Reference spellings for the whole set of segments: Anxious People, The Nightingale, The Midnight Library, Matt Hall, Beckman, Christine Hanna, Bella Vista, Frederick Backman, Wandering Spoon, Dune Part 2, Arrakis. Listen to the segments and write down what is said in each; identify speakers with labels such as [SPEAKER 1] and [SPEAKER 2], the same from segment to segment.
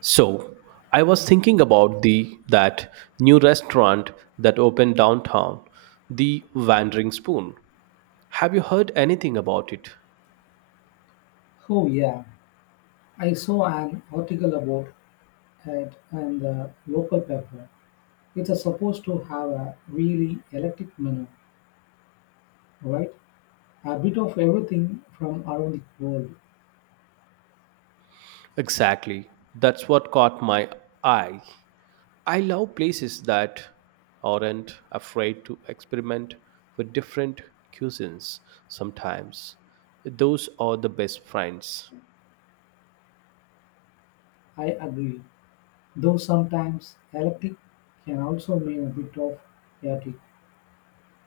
[SPEAKER 1] So, I was thinking about the that new restaurant that opened downtown, the Wandering Spoon. Have you heard anything about it?
[SPEAKER 2] Oh yeah, I saw an article about it in the local paper. It's a supposed to have a really electric menu, right? A bit of everything from around the world.
[SPEAKER 1] Exactly. That's what caught my eye. I love places that aren't afraid to experiment with different cuisines sometimes. Those are the best friends.
[SPEAKER 2] I agree. Though sometimes electric can also mean a bit of chaotic.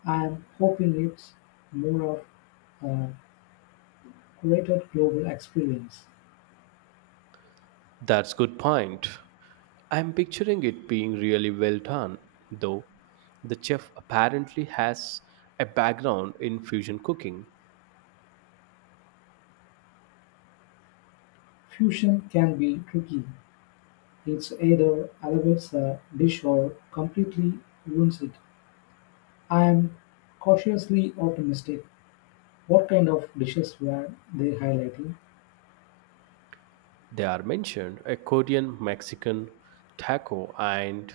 [SPEAKER 2] I am hoping it's more of a curated global experience.
[SPEAKER 1] That's good point. I'm picturing it being really well done, though. The chef apparently has a background in fusion cooking.
[SPEAKER 2] Fusion can be tricky. It's either elevates a dish or completely ruins it. I am cautiously optimistic. What kind of dishes were they highlighting?
[SPEAKER 1] They are mentioned a Korean Mexican taco and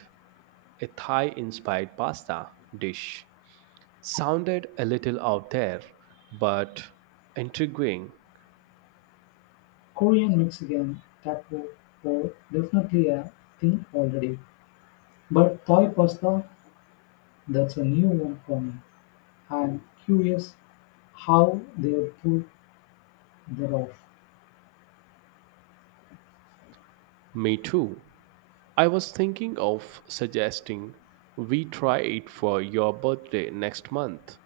[SPEAKER 1] a Thai inspired pasta dish. Sounded a little out there, but intriguing.
[SPEAKER 2] Korean, Mexican, taco, or definitely a thing already. But Thai pasta, that's a new one for me. I'm curious how they pull that off.
[SPEAKER 1] Me too. I was thinking of suggesting we try it for your birthday next month.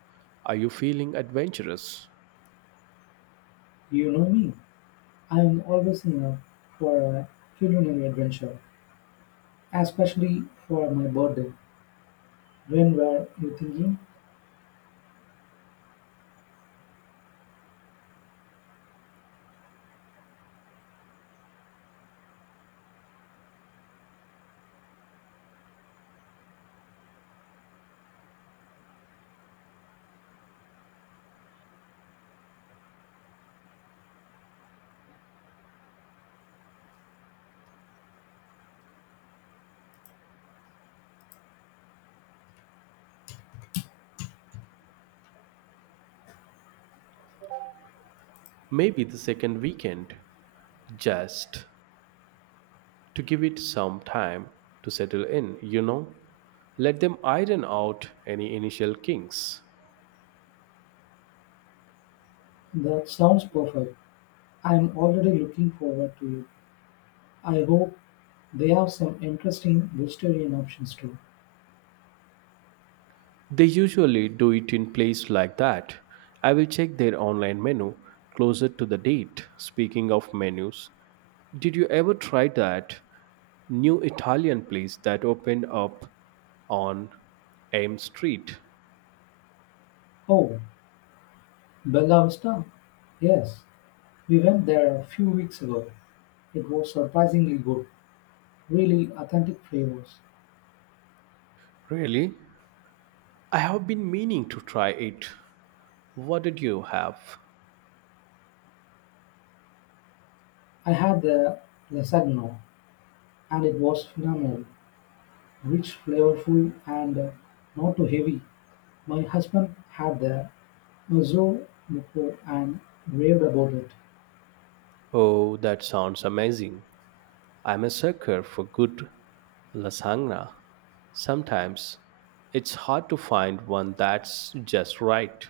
[SPEAKER 1] Are you feeling adventurous?
[SPEAKER 2] You know me. I'm always in a for a culinary adventure, especially for my birthday. When were you thinking?
[SPEAKER 1] Maybe the second weekend, just to give it some time to settle in, you know? Let them iron out any initial kinks.
[SPEAKER 2] That sounds perfect. I'm already looking forward to it. I hope they have some interesting vegetarian options too.
[SPEAKER 1] They usually do it in places like that. I will check their online menu closer to the date. Speaking of menus, did you ever try that new Italian place that opened up on Ames Street?
[SPEAKER 2] Oh, Bella Vista? Yes, we went there a few weeks ago. It was surprisingly good, really authentic flavors.
[SPEAKER 1] Really? I have been meaning to try it. What did you have?
[SPEAKER 2] I had the lasagna and it was phenomenal, rich, flavorful, and not too heavy. My husband had the mezzo before and raved about it.
[SPEAKER 1] Oh, that sounds amazing. I'm a sucker for good lasagna. Sometimes it's hard to find one that's just right.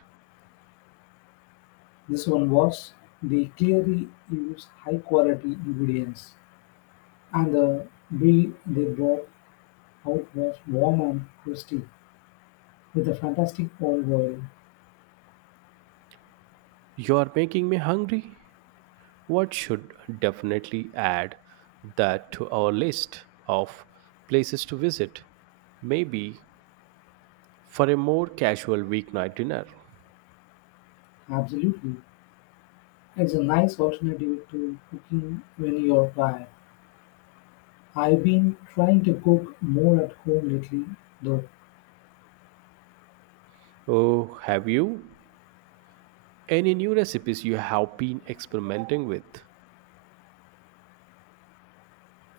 [SPEAKER 2] This one was they clearly use high quality ingredients. And the brie they brought out was warm and crusty, with a fantastic olive oil.
[SPEAKER 1] You're making me hungry. What should definitely add that to our list of places to visit? Maybe for a more casual weeknight dinner.
[SPEAKER 2] Absolutely. It's a nice alternative to cooking when you're tired. I've been trying to cook more at home lately, though.
[SPEAKER 1] Oh, have you? Any new recipes you have been experimenting with?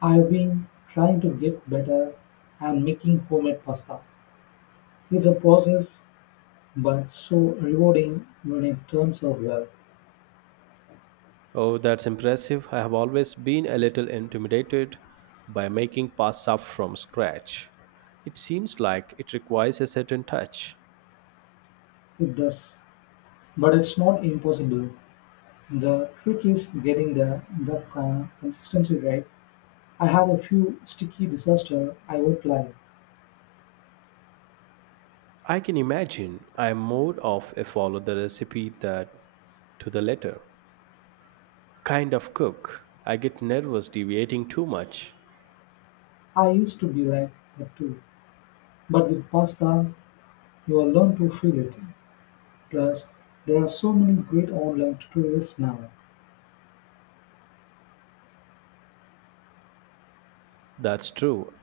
[SPEAKER 2] I've been trying to get better and making homemade pasta. It's a process, but so rewarding when it turns out well.
[SPEAKER 1] Oh, that's impressive. I have always been a little intimidated by making pasta from scratch. It seems like it requires a certain touch.
[SPEAKER 2] It does. But it's not impossible. The trick is getting the consistency right. I had a few sticky disasters, I won't lie.
[SPEAKER 1] I can imagine I'm more of a follow the recipe that to the letter kind of cook. I get nervous deviating too much.
[SPEAKER 2] I used to be like that too. But with pasta, you will learn to feel it. Plus, there are so many great online tutorials now.
[SPEAKER 1] That's true.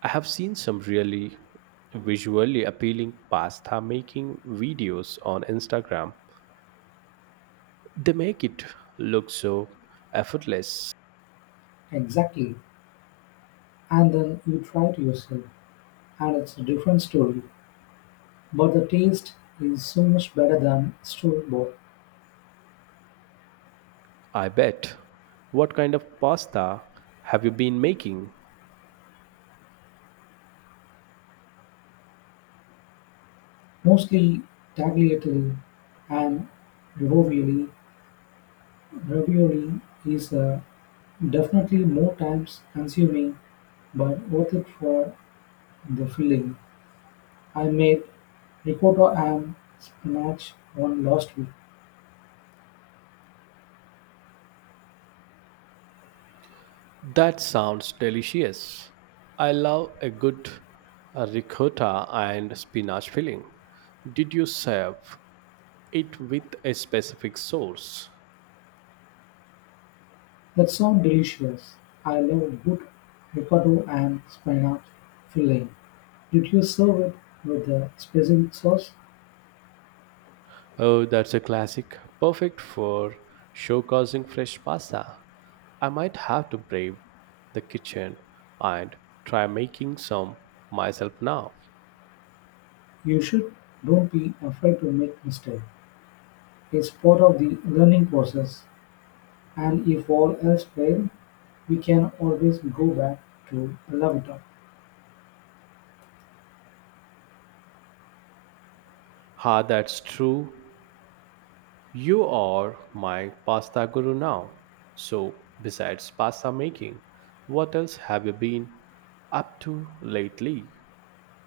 [SPEAKER 1] I have seen some really visually appealing pasta making videos on Instagram. They make it look so effortless.
[SPEAKER 2] Exactly. And then you try it yourself, and it's a different story. But the taste is so much better than store bought.
[SPEAKER 1] I bet. What kind of pasta have you been making?
[SPEAKER 2] Mostly tagliatelle and ravioli. Ravioli is definitely more times consuming, but worth it for the filling. I made ricotta and spinach one last week.
[SPEAKER 1] That sounds delicious. I love a good ricotta and spinach filling. Did you serve it with a specific sauce?
[SPEAKER 2] That sounds delicious. I love good ricotta and spinach filling. Did you serve it with a specific sauce?
[SPEAKER 1] Oh, that's a classic, perfect for showcasing fresh pasta. I might have to brave the kitchen and try making some myself now.
[SPEAKER 2] You should. Don't be afraid to make mistakes. It's part of the learning process. And if all else fails, we can always go back to lavita.
[SPEAKER 1] Ah, that's true. You are my pasta guru now. So, besides pasta making, what else have you been up to lately?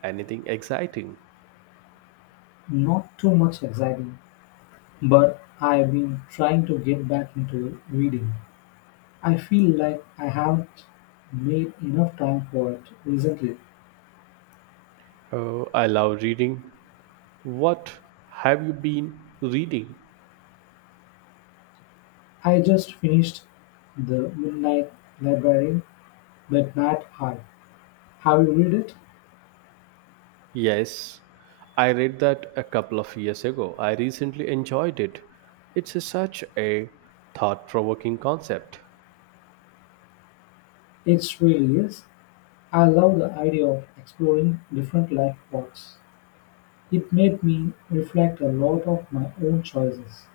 [SPEAKER 1] Anything exciting?
[SPEAKER 2] Not too much exciting, but I've been trying to get back into reading. I feel like I haven't made enough time for it recently.
[SPEAKER 1] Oh, I love reading. What have you been reading?
[SPEAKER 2] I just finished The Midnight Library by Matt Hall. Have you read it?
[SPEAKER 1] Yes, I read that a couple of years ago. I recently enjoyed it. It's such a thought provoking concept.
[SPEAKER 2] It really is. I love the idea of exploring different life paths. It made me reflect a lot of my own choices.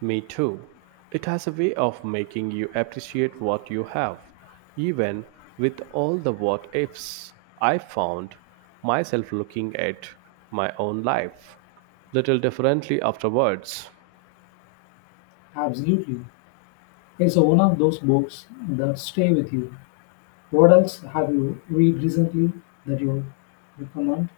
[SPEAKER 1] Me too. It has a way of making you appreciate what you have, even with all the what ifs. I found myself looking at my own life little differently afterwards.
[SPEAKER 2] Absolutely. It's one of those books that stay with you. What else have you read recently that you recommend?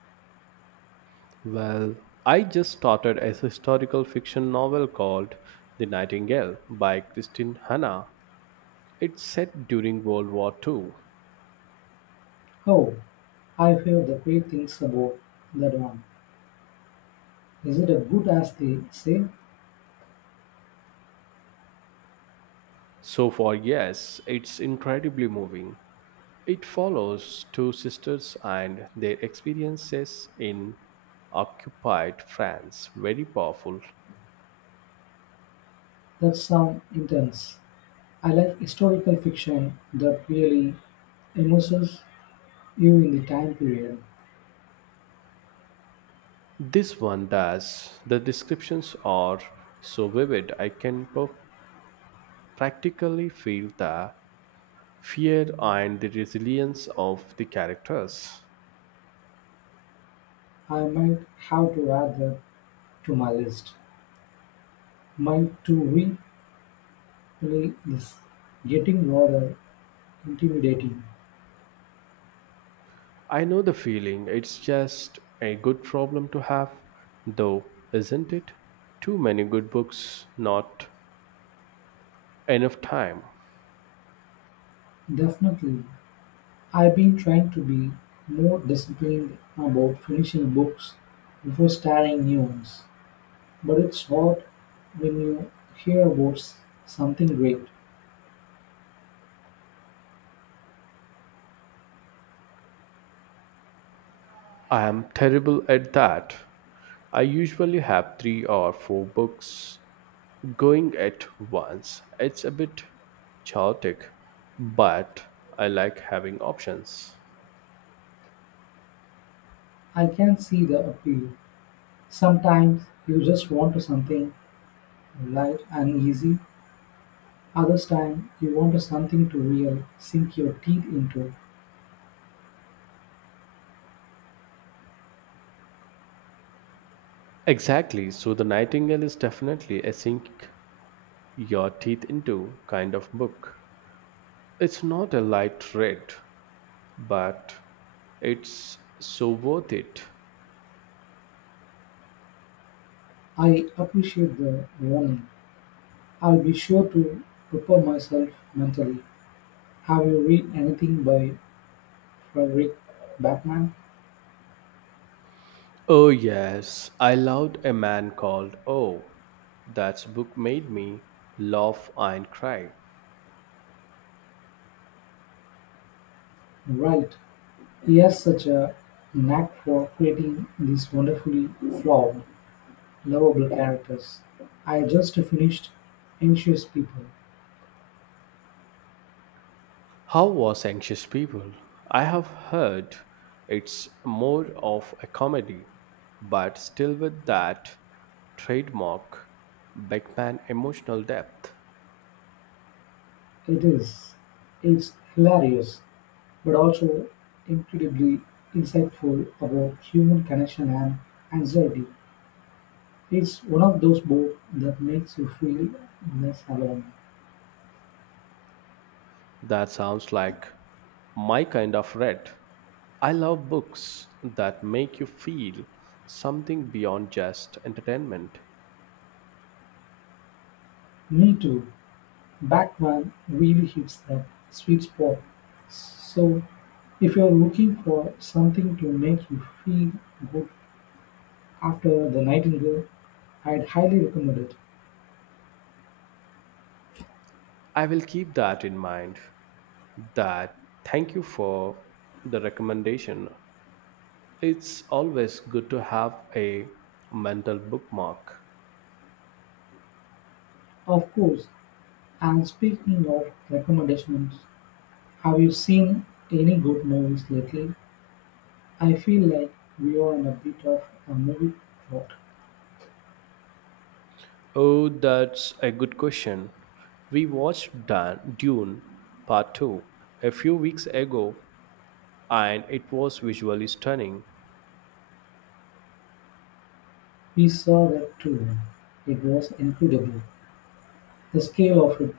[SPEAKER 1] Well, I just started a historical fiction novel called The Nightingale by Christine Hanna. It's set during World War II.
[SPEAKER 2] Oh, I've heard the great things about that one. Is it as good as they say?
[SPEAKER 1] So far, yes, it's incredibly moving. It follows two sisters and their experiences in occupied France. Very powerful.
[SPEAKER 2] That sounds intense. I like historical fiction that really immerses you in the time period.
[SPEAKER 1] This one does. The descriptions are so vivid. Practically feel the fear and the resilience of the characters.
[SPEAKER 2] I might have to add that to my list. My to-read really is getting rather intimidating.
[SPEAKER 1] I know the feeling. It's just a good problem to have, though, isn't it? Too many good books, not enough time.
[SPEAKER 2] Definitely. I've been trying to be more disciplined about finishing books before starting new ones. But it's hot when you hear about something great.
[SPEAKER 1] I am terrible at that. I usually have three or four books going at once. It's a bit chaotic, but I like having options.
[SPEAKER 2] I can see the appeal. Sometimes you just want to something light and easy. Others time you want to something to real sink your teeth into.
[SPEAKER 1] Exactly, so The Nightingale is definitely a sink your teeth into kind of book. It's not a light read, but it's so worth it.
[SPEAKER 2] I appreciate the warning. I'll be sure to prepare myself mentally. Have you read anything by Frederick Backman?
[SPEAKER 1] Oh, yes, I loved a man called Oh. That book made me laugh and cry.
[SPEAKER 2] Right. He has such a knack for creating these wonderfully flawed lovable characters. I just finished "Anxious People",
[SPEAKER 1] How was Anxious People? I have heard it's more of a comedy, but still with that trademark Beckman emotional depth.
[SPEAKER 2] it is, it's hilarious but also incredibly insightful about human connection and anxiety. It's one of those books that makes you feel less alone.
[SPEAKER 1] That sounds like my kind of read. I love books that make you feel something beyond just entertainment.
[SPEAKER 2] Me too. Batman really hits that sweet spot. So, if you're looking for something to make you feel good after The Nightingale, I'd highly recommend it.
[SPEAKER 1] I will keep that in mind. That thank you for the recommendation. It's always good to have a mental bookmark.
[SPEAKER 2] Of course, and speaking of recommendations, have you seen any good movies lately? I feel like we are in a bit of a movie drought.
[SPEAKER 1] Oh, that's a good question. We watched Dune Part 2 a few weeks ago and it was visually stunning.
[SPEAKER 2] We saw that too. It was incredible. The scale of it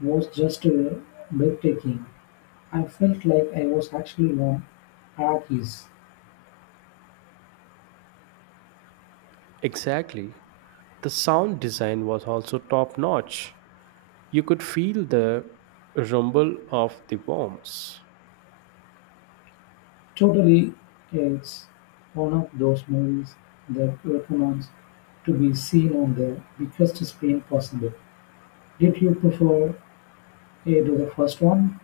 [SPEAKER 2] was just breathtaking. I felt like I was actually on Arrakis.
[SPEAKER 1] Exactly. The sound design was also top notch. You could feel the rumble of the bombs.
[SPEAKER 2] Totally, it's one of those movies that recommends to be seen on the biggest screen possible. Did you prefer you do the first one